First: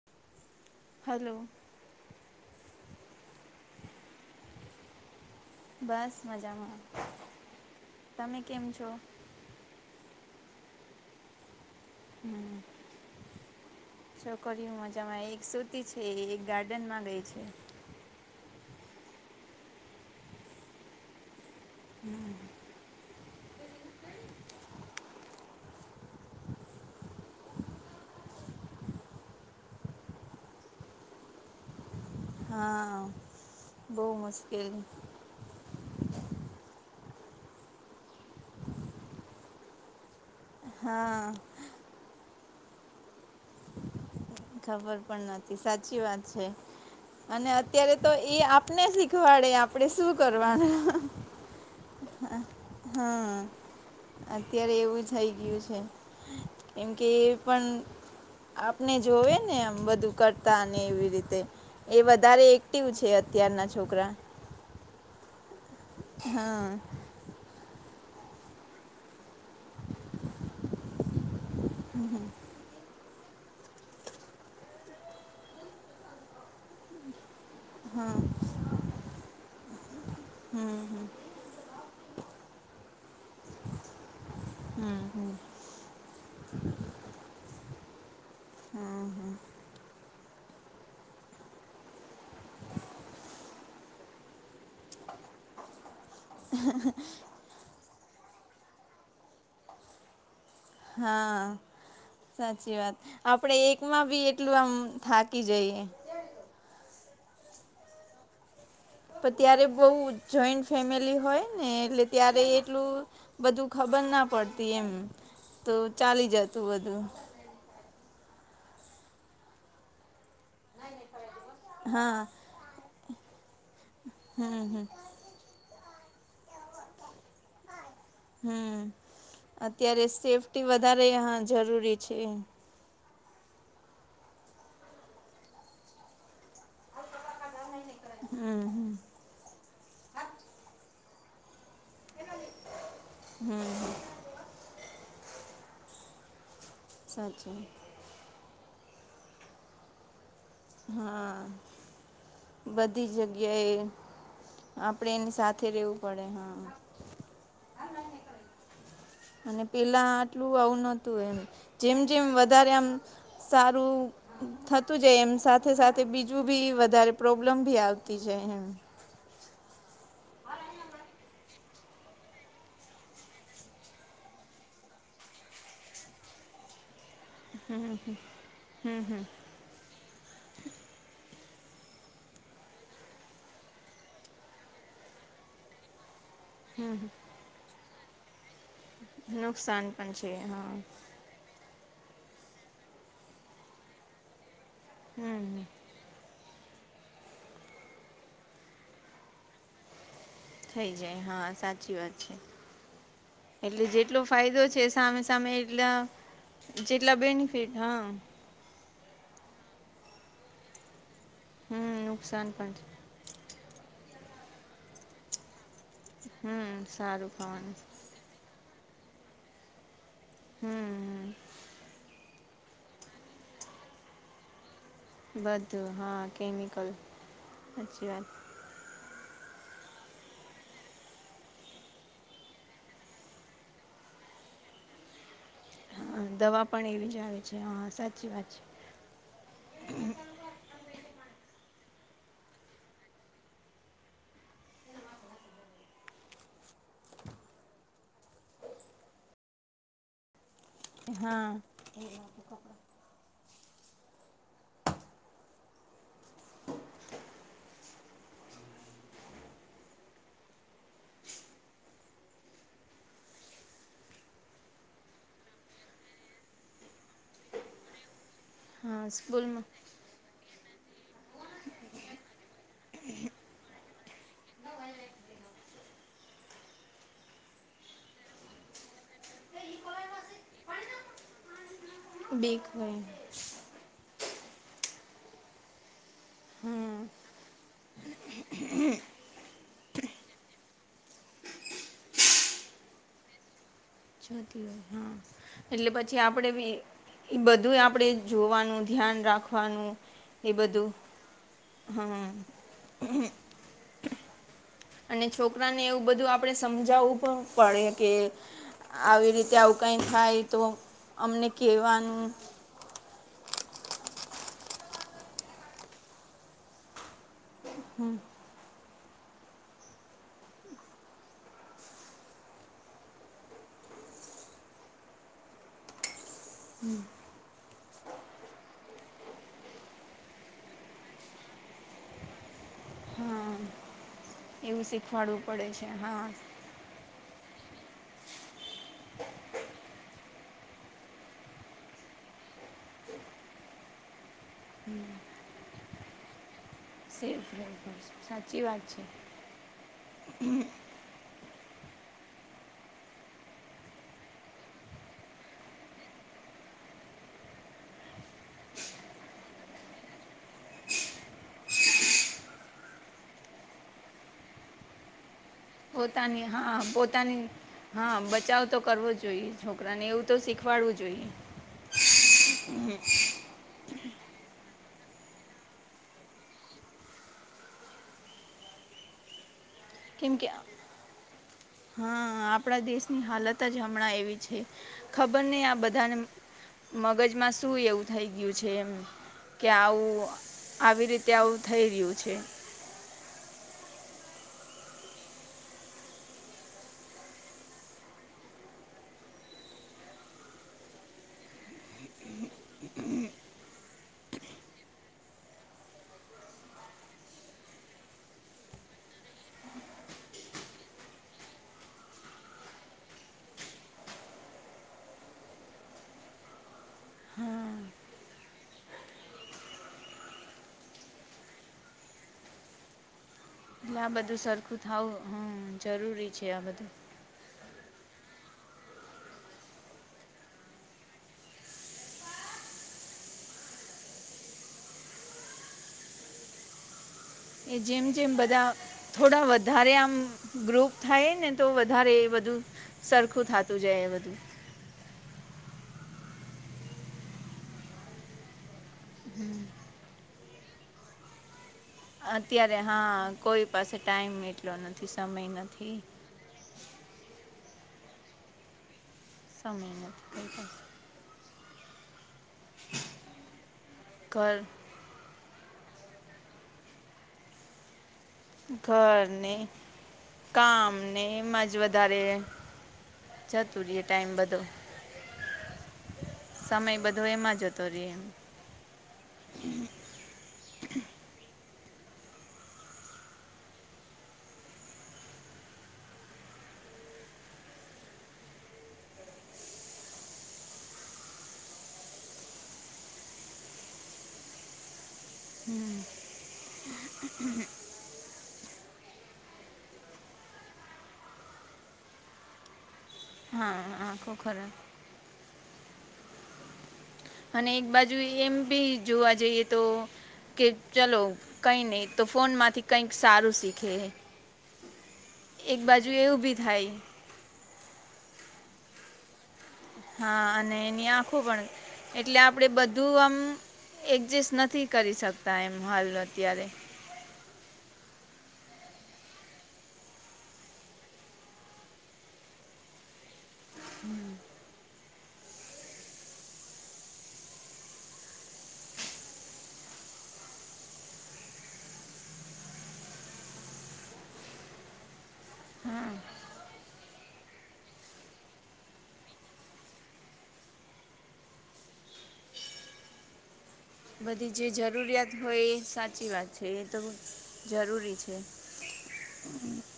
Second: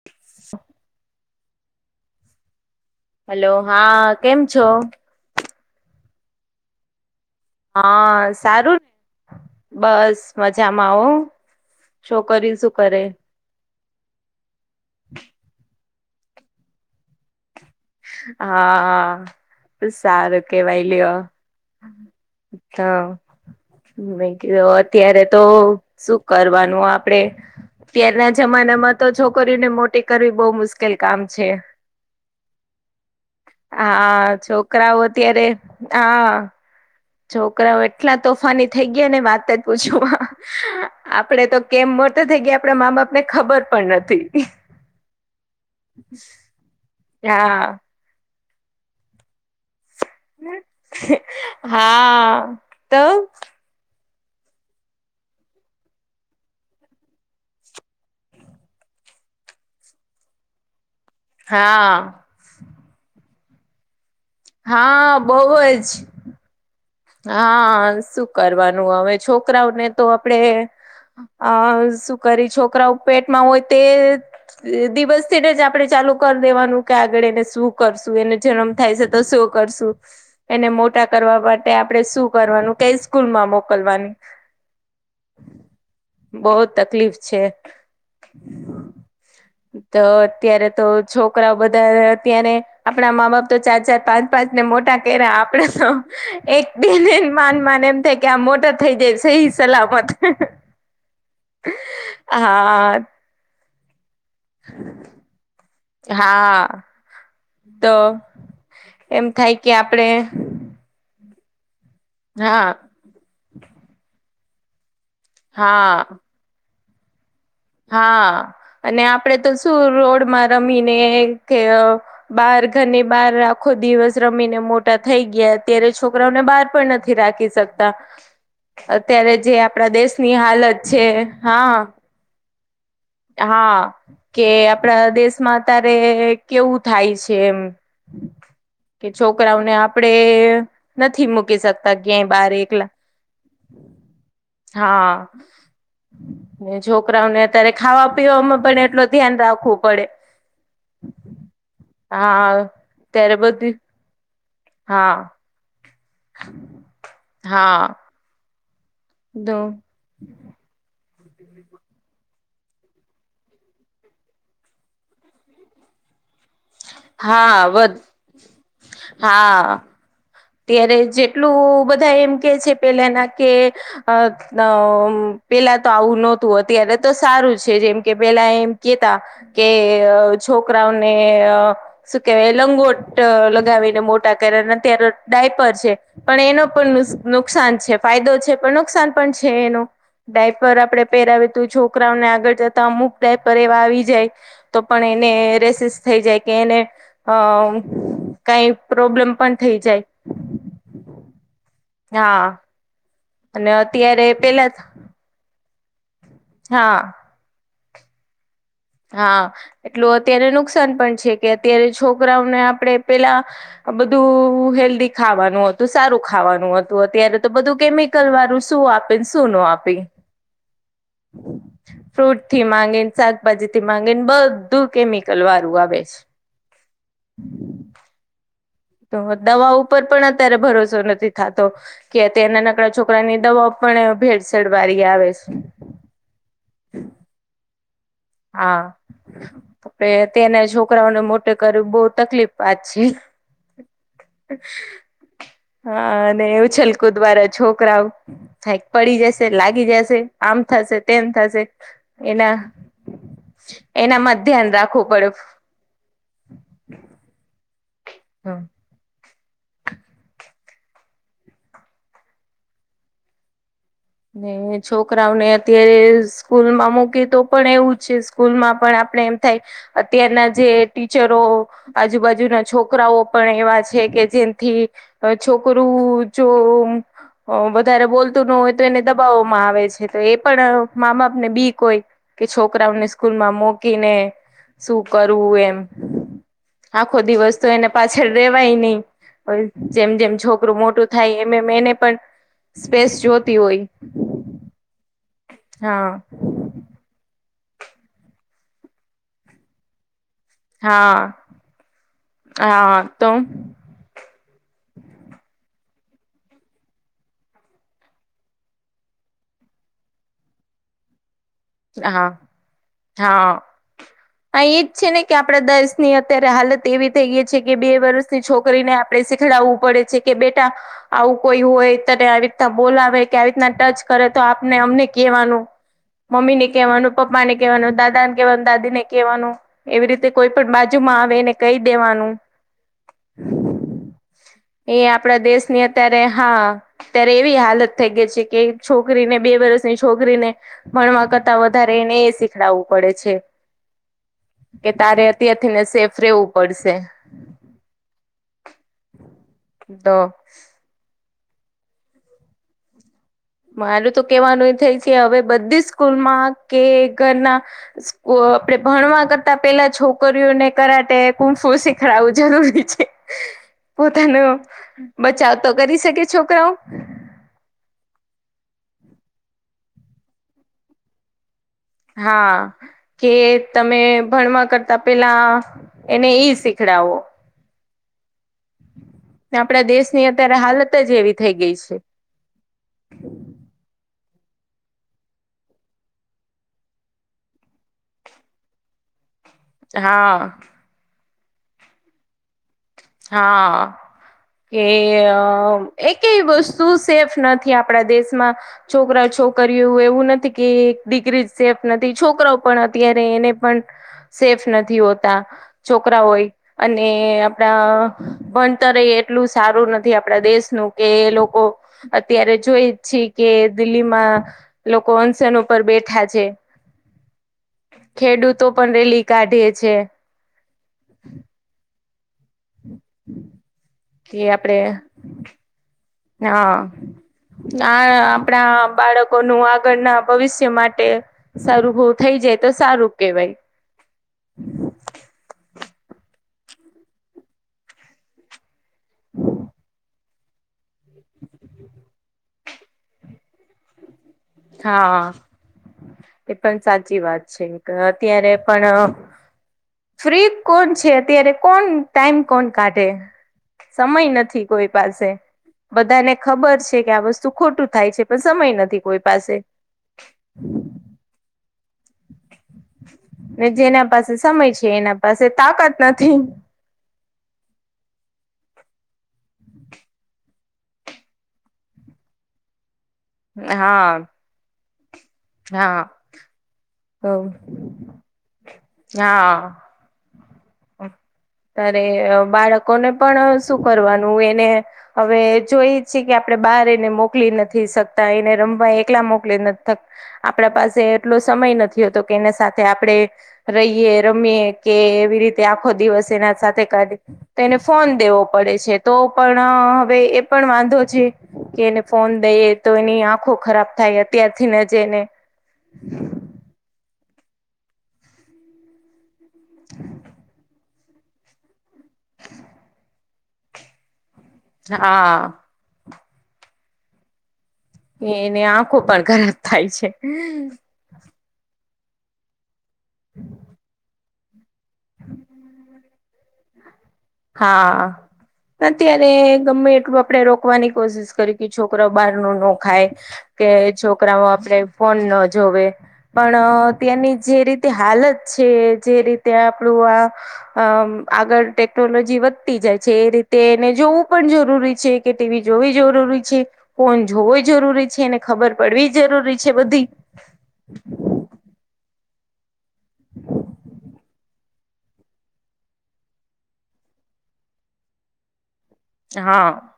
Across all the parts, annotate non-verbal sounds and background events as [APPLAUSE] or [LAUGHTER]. [UNINTELLIGIBLE] Hello. Hello હા કેમ છો? બસ મજામાં. હા તમે કેમ સારું છો બસ મજામાં હો. છોકરી શું કરે? છોકરીઓ મજામાં એક સુતી છે એક ગાર્ડન માં ગઈ છે. હા સારું કેવાય લ્યો. [INAUDIBLE] અ અત્યારે તો શું કરવાનું આપડે. અત્યારના જમાનામાં તો છોકરીઓને મોટી કરવી બહુ મુશ્કેલ કામ છે. હા. બહુ હા મુશ્કેલી છોકરાઓ અત્યારે હા. છોકરાઓ એટલા તોફાની થઈ ગયા ને વાત જ પૂછું માં હા આપડે તો. કેમ મોટા થઇ ગયા આપડા મા બાપ ને ખબર પણ નથી. ખબર પણ નથી સાચી વાત છે અને હા અત્યારે તો એ આપને શીખવાડે આપણેે શું કરવાનું. હા. તો હા. અત્યારે એવું થઈ ગયું છે એમ કે એ પણ આપણે જોવે ને એમ બધું કરતા અને એવી રીત. એ હા વધારે એક્ટિવ છે અત્યારના છોકરા હા બ‌ઉઅજ. હા. હા શું કરવાનું હવે છોકરાઓને તો આપડે અ શું કરી છોકરાઓ પેટમાં હોય તે દિવસથીને જ આપણે ચાલુ કરી દેવાનું કે આગળ એને શું કરશું એને જન્મ થાય છે તો શું કરશું એને મોટા કરવા માટે આપણે શું કરવાનું કઈ સ્કૂલમાં મોકલવાનુ‌. હું હું. બહોત તકલીફ છે. હા હા. તો અત્યારે તો છોકરાઓ બધા અત્યારે આપણા મા બાપ તો ચાર ચાર પાંચ તને મોટા કર્યા આપડે તો એક બે માન માન એમ થાય કે આમ મોટા થઈ જાય સહી સલામત હા હા સાચી વાત આપડે એકમાં બી એક એટલું આમ થાકી જઈએ હા તો એમ પણ થાય ત્યારે કે બહુ આપડે જોઈન્ટ ફેમિલી હોય ને એટલે ત્યારે હા એટલું બધું ખબર ના પડતી એમ તો હા ચાલી જતું બધું હા અને આપડે તો શું રોડમાં રમીને કે હા બાર ઘરની બહાર આખો દિવસ રમીને હમ હમ મોટા થઈ ગયા અત્યારે છોકરાઓને બહાર પણ નથી રાખી શકતા હમ અત્યારે જે આપણા અત્યારે દેશની સેફ્ટી હાલત છે વધારે હા જરૂરી છે હા કે આપણા દેશમાં અત્યારે કેવું થાય છે એમ હમ્મ હમ્મ કે છોકરાઓને આપણે નથી મૂકી શકતા ક્યાય બાર એકલા હા છોકરાઓને સાચું અત્યારે ખાવા પીવામાં પણ એટલો ધ્યાન રાખવું પડે હા હા બધી ત્યારે બધી જગ્યાએ આપણે હા એની સાથે રહેવું પડે હા હા અને પેલા આટલું આવું નહોતું એમ જેમ જેમ વધારે આમ સારું થતું જાય એમ સાથે સાથે બીજું બી વધારે પ્રોબ્લેમ હા બી વધ આવતી જાય એમ હા ત્યારે જેટલું બધા એમ કે છે પેલાના કે અ પેલા તો આવું નતું અત્યારે તો સારું છે જેમ કે પેલા એમ કેતા કે છોકરાઓને શું કેવાય લંગોટ લગાવીને મોટા કરિયા અત્યારે ડાયપર છે પણ એનો પણ નુકસાન છે ફાયદો છે પણ નુક નુકસાન પણ છે નુકસાન એનું પણ છે હા ડાયપર આપણે પહેરાવે તું છોકરાઓને આગળ જતા અમુક ડાયપર એવા આવી જાય તો પણ એને હમ રેસિસ થઈ જાય કે એને અ કઈ પ્રોબ્લેમ પણ થઈ જાય થઈ જાય હા સાચી વાત છે હા અને એટલે જેટલો અત્યારે ફાયદો પેલા છે સામે તમે એટલા હા જેટલા બેનિફિટ હા હા એટલું અત્યારે નુકસાન પણ છે કે અત્યારે હમ નુકસાન છોકરાઓને પણ છે આપણે પેલા બધું હેલ્ધી ખાવાનું હતું સારું હમ ખાવાનું હતું સારું અત્યારે તો ખાવાનું બધું કેમિકલ તલ વારું શું આપે શું ન આપી હમ ફ્રૂટ થી માંગીને શાકભાજી થી માંગીને બધું બધું કેમિકલવાળું બધું આવે છ. હાચી વાત. તો દવા ઉપર પણ અત્યારે ભરોસો નથી થાતો. કે અત્યારે નનકડા છોકરા ની દવાઓ પણ ભેળસેળ વાળી આવે છે. હા, દવા પણ એવી જ આવે છે. હા સાચી વાત છે. હા અત્યારના છોકરાઓને મોટે કરવું બહુ તકલીફ વાત છે હા અને એવું છલકુ દ્વારા છોકરાઓ થાય કે પડી જશે લાગી જશે આમ થશે તેમ હા થશે એના એનામાં જ ધ્યાન રાખવું પડે હા ને છોકરાઓને અત્યારે સ્કૂલ માં મૂકે તો પણ એવું છે સ્કૂલ માં પણ આપણ હા આપણે એમ થાય સ્કૂલમાં અત્યારના જે ટીચરો, આજુ-બાજુના છોકરાઓ પણ એવા જ છે કે જેનથી છોકરું જો વધારે બોલતું અહ ન હોય તો એને દબાવવામાં આવે છે તો એ પણ મા બાપ ને બીક હોય કે બીક હોય છોકરાઓને સ્કૂલ માં મોકીને શું કરવું એમ. હા આખો દિવસ તો એને પાછળ રેવાય નહી. વળી જેમ-જેમ છોકરું મોટું થાય એમ-એમ એને પણ સ્પેસ જોતી હોય. જોતી હોય, હા. એટલે હા પછી આપણે બી ઈ બધુંય આપણે જોવાનું, ધ્યાન રાખવાનું. ઈ બધું હા હા, હા. અને છોકરાને એવું બધું આપણે સમજાવવું પણ પડે કે આવી રીતે આવ કંઈ થાય તો અમને કેવાનું. હા હા. હા ઈજ છે ને, કે આપડા દેશ ની અત્યારે હાલત એવી થઈ ગઈ છે કે બે વર્ષની છોકરીને આપ પણે શીખડાવું પડે છે કે બેટા આવું કોઈ હોય, તને આવી રીતના બોલાવે, કે આવી રીતના ટચ કરે તો આપને અમને કહેવાનું. મમ્મીને કહેવાનું, પપ્પાને કહેવાનું, દાદાને કહેવાનું, દાદી ને કહેવાનું, એવી રીતે કોઈ પણ બાજુમાં આવે એને કહી દેવાનું. હા એવું એ આપડા શીખવાડવું પડે દેશ ની છે અત્યારે હા અત્યારે એવી હાલત થઈ ગઈ છે કે છોકરીને બે વર્ષની છોકરીને ભણવા કરતાં વધારે એને એ શીખડાવવું પડે છે. કે તારે અત્યારથી ને સેફ રેવું પડશે. [UNINTELLIGIBLE] સાચી વાત છે. તો મારું તો કેવાનું એ થાય છે હવે બધી સ્કૂલમાં કે ઘરના સ્કો આપડે ભણવા કરતા પેલા છોકરીઓને કરાટે, કૂમફુ શીખરાવું જરૂરી છે. પોતાનો બચાવ તો કરી શકે પોતાની છોકરાઓ. હા [UNINTELLIGIBLE] હા. બચાવ તો કરવો જ જોઈએ, છોકરાને એવું તો શીખવાડવું જોઈએ. હા કે તમે ભણવા કરતા પેલા એને ઈ શીખડાવો. ને આપડા દેશ ની કેમ કે અત્યારે હાલત જ એવી થઈ ગઈ છે. હા આપણા દેશની હાલત જ હમણાં એવી છે, ખબર નહીં આ બધાને મગજમાં શું એવું થઈ ગયું છે એમ. કે આવું હા આવી રીતે આવું થઈ રહ્યું છે. હા. કે અહ એકેય વસ્તુ સેફ નથી આપણા દેશમાં. છોકરા છોકરીયું એવું નથી કે એક દીકરી સેફ નથી, છોકરાઓ પણ અત્યારે એને પણ સેફ નથી હોતા છોકરાઓય. અને પણા ભણતરે એટલું સારું નથી આપડા દેશનું કે લોકો અત્યારે જોઈ જ છી કે દિલ્હીમાં એ લોકો અનશન ઉપર બેઠા છે. ખેડૂતો પણ રેલી કાઢે છે. [INAUDIBLE] એટલે આ બધું કે આપડે સરખું થાવું, હમ્મ જરૂરી છે આ હા બધું. આ આપણા બાળકોનું આગળના ભવિષ્ય માટે સરખું થઈ જાય તો સારું કેવાય. એ જેમ-જેમ બધા થોડા વધારે આમ ગ્રુપ થાય ને તો વધારે બધું સરખું થતું જાય એ બધું. હા એ પણ સાચી વાત છે અત્યારે પણ ફ્રી કોણ છે અત્યારે કોણ ટાઈમ કોણ અત્યારે કાઢે હા કોઈ પાસે સમય ટાઈમ નથી એટલો કોઈ નથી પાસે સમય નથી બધાને ખબર છે કે આ વસ્તુ ખોટું થાય છે પણ સમય નથી કોઈ પાસે સમય નથી કોઈ પાસે ને જેના પાસે ઘર સમય છે એના પાસે તાકાત નથી. ઘરને કામને એમાં જ વધારે જતુ રિયે હા ટાઈમ બધો હા સમય બધો એમાં જતો રિયે હા અરે બાળકોને પણ શું કરવાનું એને હવે જોઈ છીએ કે આપણે બહાર એને મોકલી નથી શકતા એને રમવા એકલા મોકલી નથ આપડા પાસે એટલો સમય નથી. નથી હોતો કે એને સાથે આપણે રહીએ રમીએ કે એવી રીતે આખો દિવસ એના સાથે કાઢીયે તો એને ફોન દેવો પડે છે તો પણ હવે એ પણ વાંધો છે. કે એને ફોન દઈ તો એની આંખો હા ખરાબ થાય આંખો અત્યારથી ન ખરાબ જ એને અને એક બાજુ એમ બી જોવા જઈએ તો કે ચલો કઈ નહી તો ફોનમાંથી કંઈક સારું શીખે. હા એક બાજુ એવુ ભી થાય. એને આંખો પણ ખરાબ થાય છે હા અને એની આંખો પણ એટલે આપણે બધું આમ એડજસ્ટ નથી કરી શકતા એમ હાલ અત્યારે હા અત્યારે ગમે એટલું આપડે રોકવાની કોશિશ કરી કે છોકરા બહાર ન રખાય કે છોકરાઓ આપડે ફોન ના જોવે પણ ત્યાંની જે રીતે હાલત છે જે રીતે આપણું આ અમ આગળ ટેકનોલોજી વધતી જાય છે એ રીતે એને જોવું પણ જરૂરી છે કે ટીવી જોવી જરૂરી છે. ફોન જોવો જરૂરી છેને ખબર પડવી જરૂરી છે બધી બધી જે જરૂરિયાત હોય એ સાચી વાત છે એ તો બી જરૂરી છે. હા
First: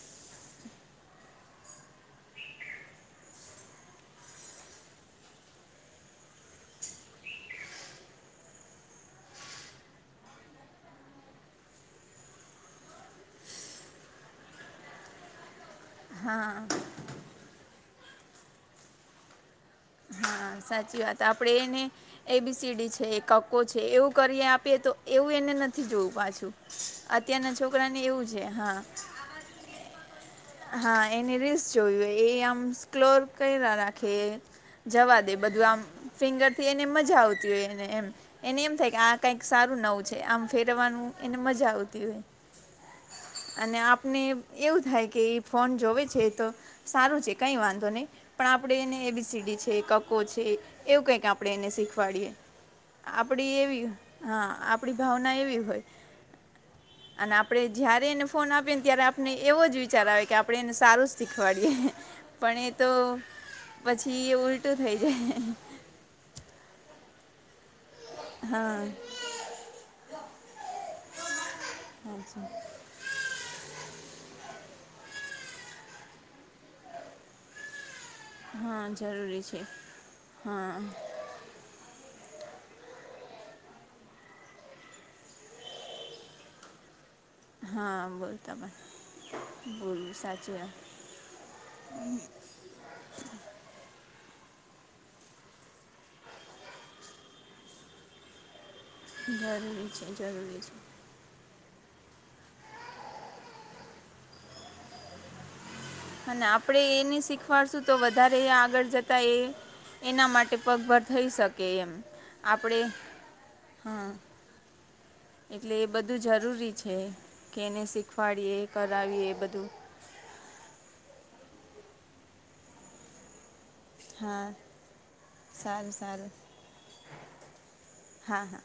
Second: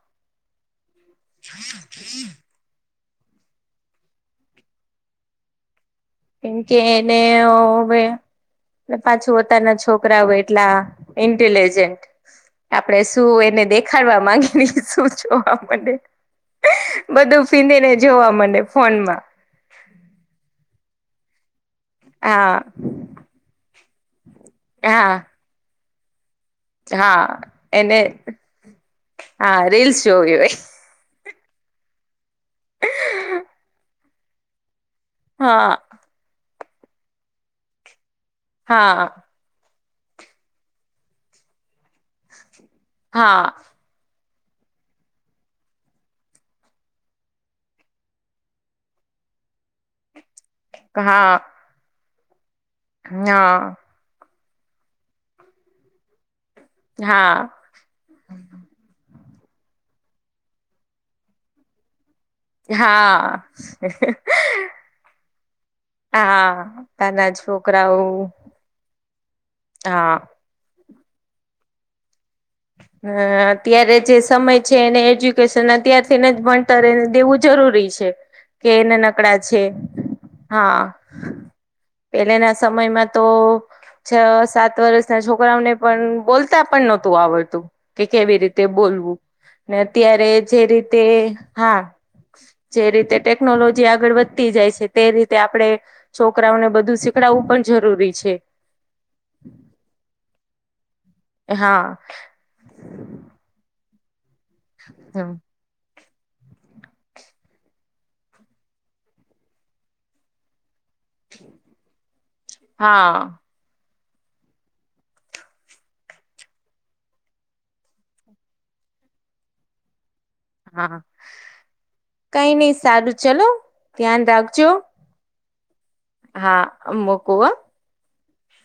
કેમ કે એને હવે પાછું અતારના છોકરા એટલા આ ઇન્ટેલિજન્ટ આપણે શું એને દેખાડવા માંગીને શું જોવા માંડે હા બધું ફીંધી ને જોવા મળે ફોન માં. હા સાચી વાત. આપડે એને. એ હા બીસીડી છે. કકો છે. એવું કરી આપીએ તો, હા એવું એને નથી જોવું પાછું. હા અત્યારના છોકરા એને ને એવું છે હા હા રીલસ જોવી હોયે હા એને રીસ જોયું હો એ આમ સ્ક્લોર હોય કઇરા રાખે જવા દે બધું હા આમ ફિંગર થી એને મજા આવતી હોયને એમ એને એમ થાય કે હા આ કઈક સારું નવું છે આમ ફેરવવાનું એને મજા આવતી હોય હા અને આપને એવું થાય કે એ ફોન જોવે છે તો સારું છે કઈ વાંધો નહી પણ આપણેે એને એબીસીડી છે કકકો છે. એવું કઈક હા આપણેે એને શીખવાડીએ આપડી હા એવી હા આપડી ભાવના એવી હોય અને હા આપણેે જયારે એને ફોન આપીએ ને ત્યારે આપને એવો જ વિચાર આવે કે આપણે એને સારું શીખવાડીએ. પણ એ તો હા પછી એ ઉલટું થઈ જાય. હા નાના છોકરાઓ હા હા હ અત્યારે જે સમય છે એને, એજ્યુકેશન અત્યારથીને જ ભણતરને દેવું જ જરૂરી છે. કે હા એને નકડા જરૂરી છે. હા પેલેના સમયમાં તો છ સાત વર્ષના છોકરાઓને પણ, બોલતા પણ નહોતું આવડતું. હા કે કેવી બોલતા રીતે, પણ બોલવું ને બોલવું અત્યારે સાચી જે વાત રીતે હા જે રીતે ટેકનોલોજી આગળ વધતી જાય છે. તે રીતે આપણે છોકરાઓને બધું શીખડવું પણ જરૂરી છે. જરૂરી છે જરૂરી છે. હા! હા! અને આપણે એને શીખવાડશું તો વધારે આગળ જતા એ એના માટે પગ ભર થઈ શકે એમ આપણે હા હા એટલે એ બધું જરૂરી છે કે એને શીખવાડીએ કરાવીએ એ બધું. હા, કઈ નઈ સારું ચલો ધ્યાન હા રાખજો સારું સારું હા મૂકું હો. હા હા.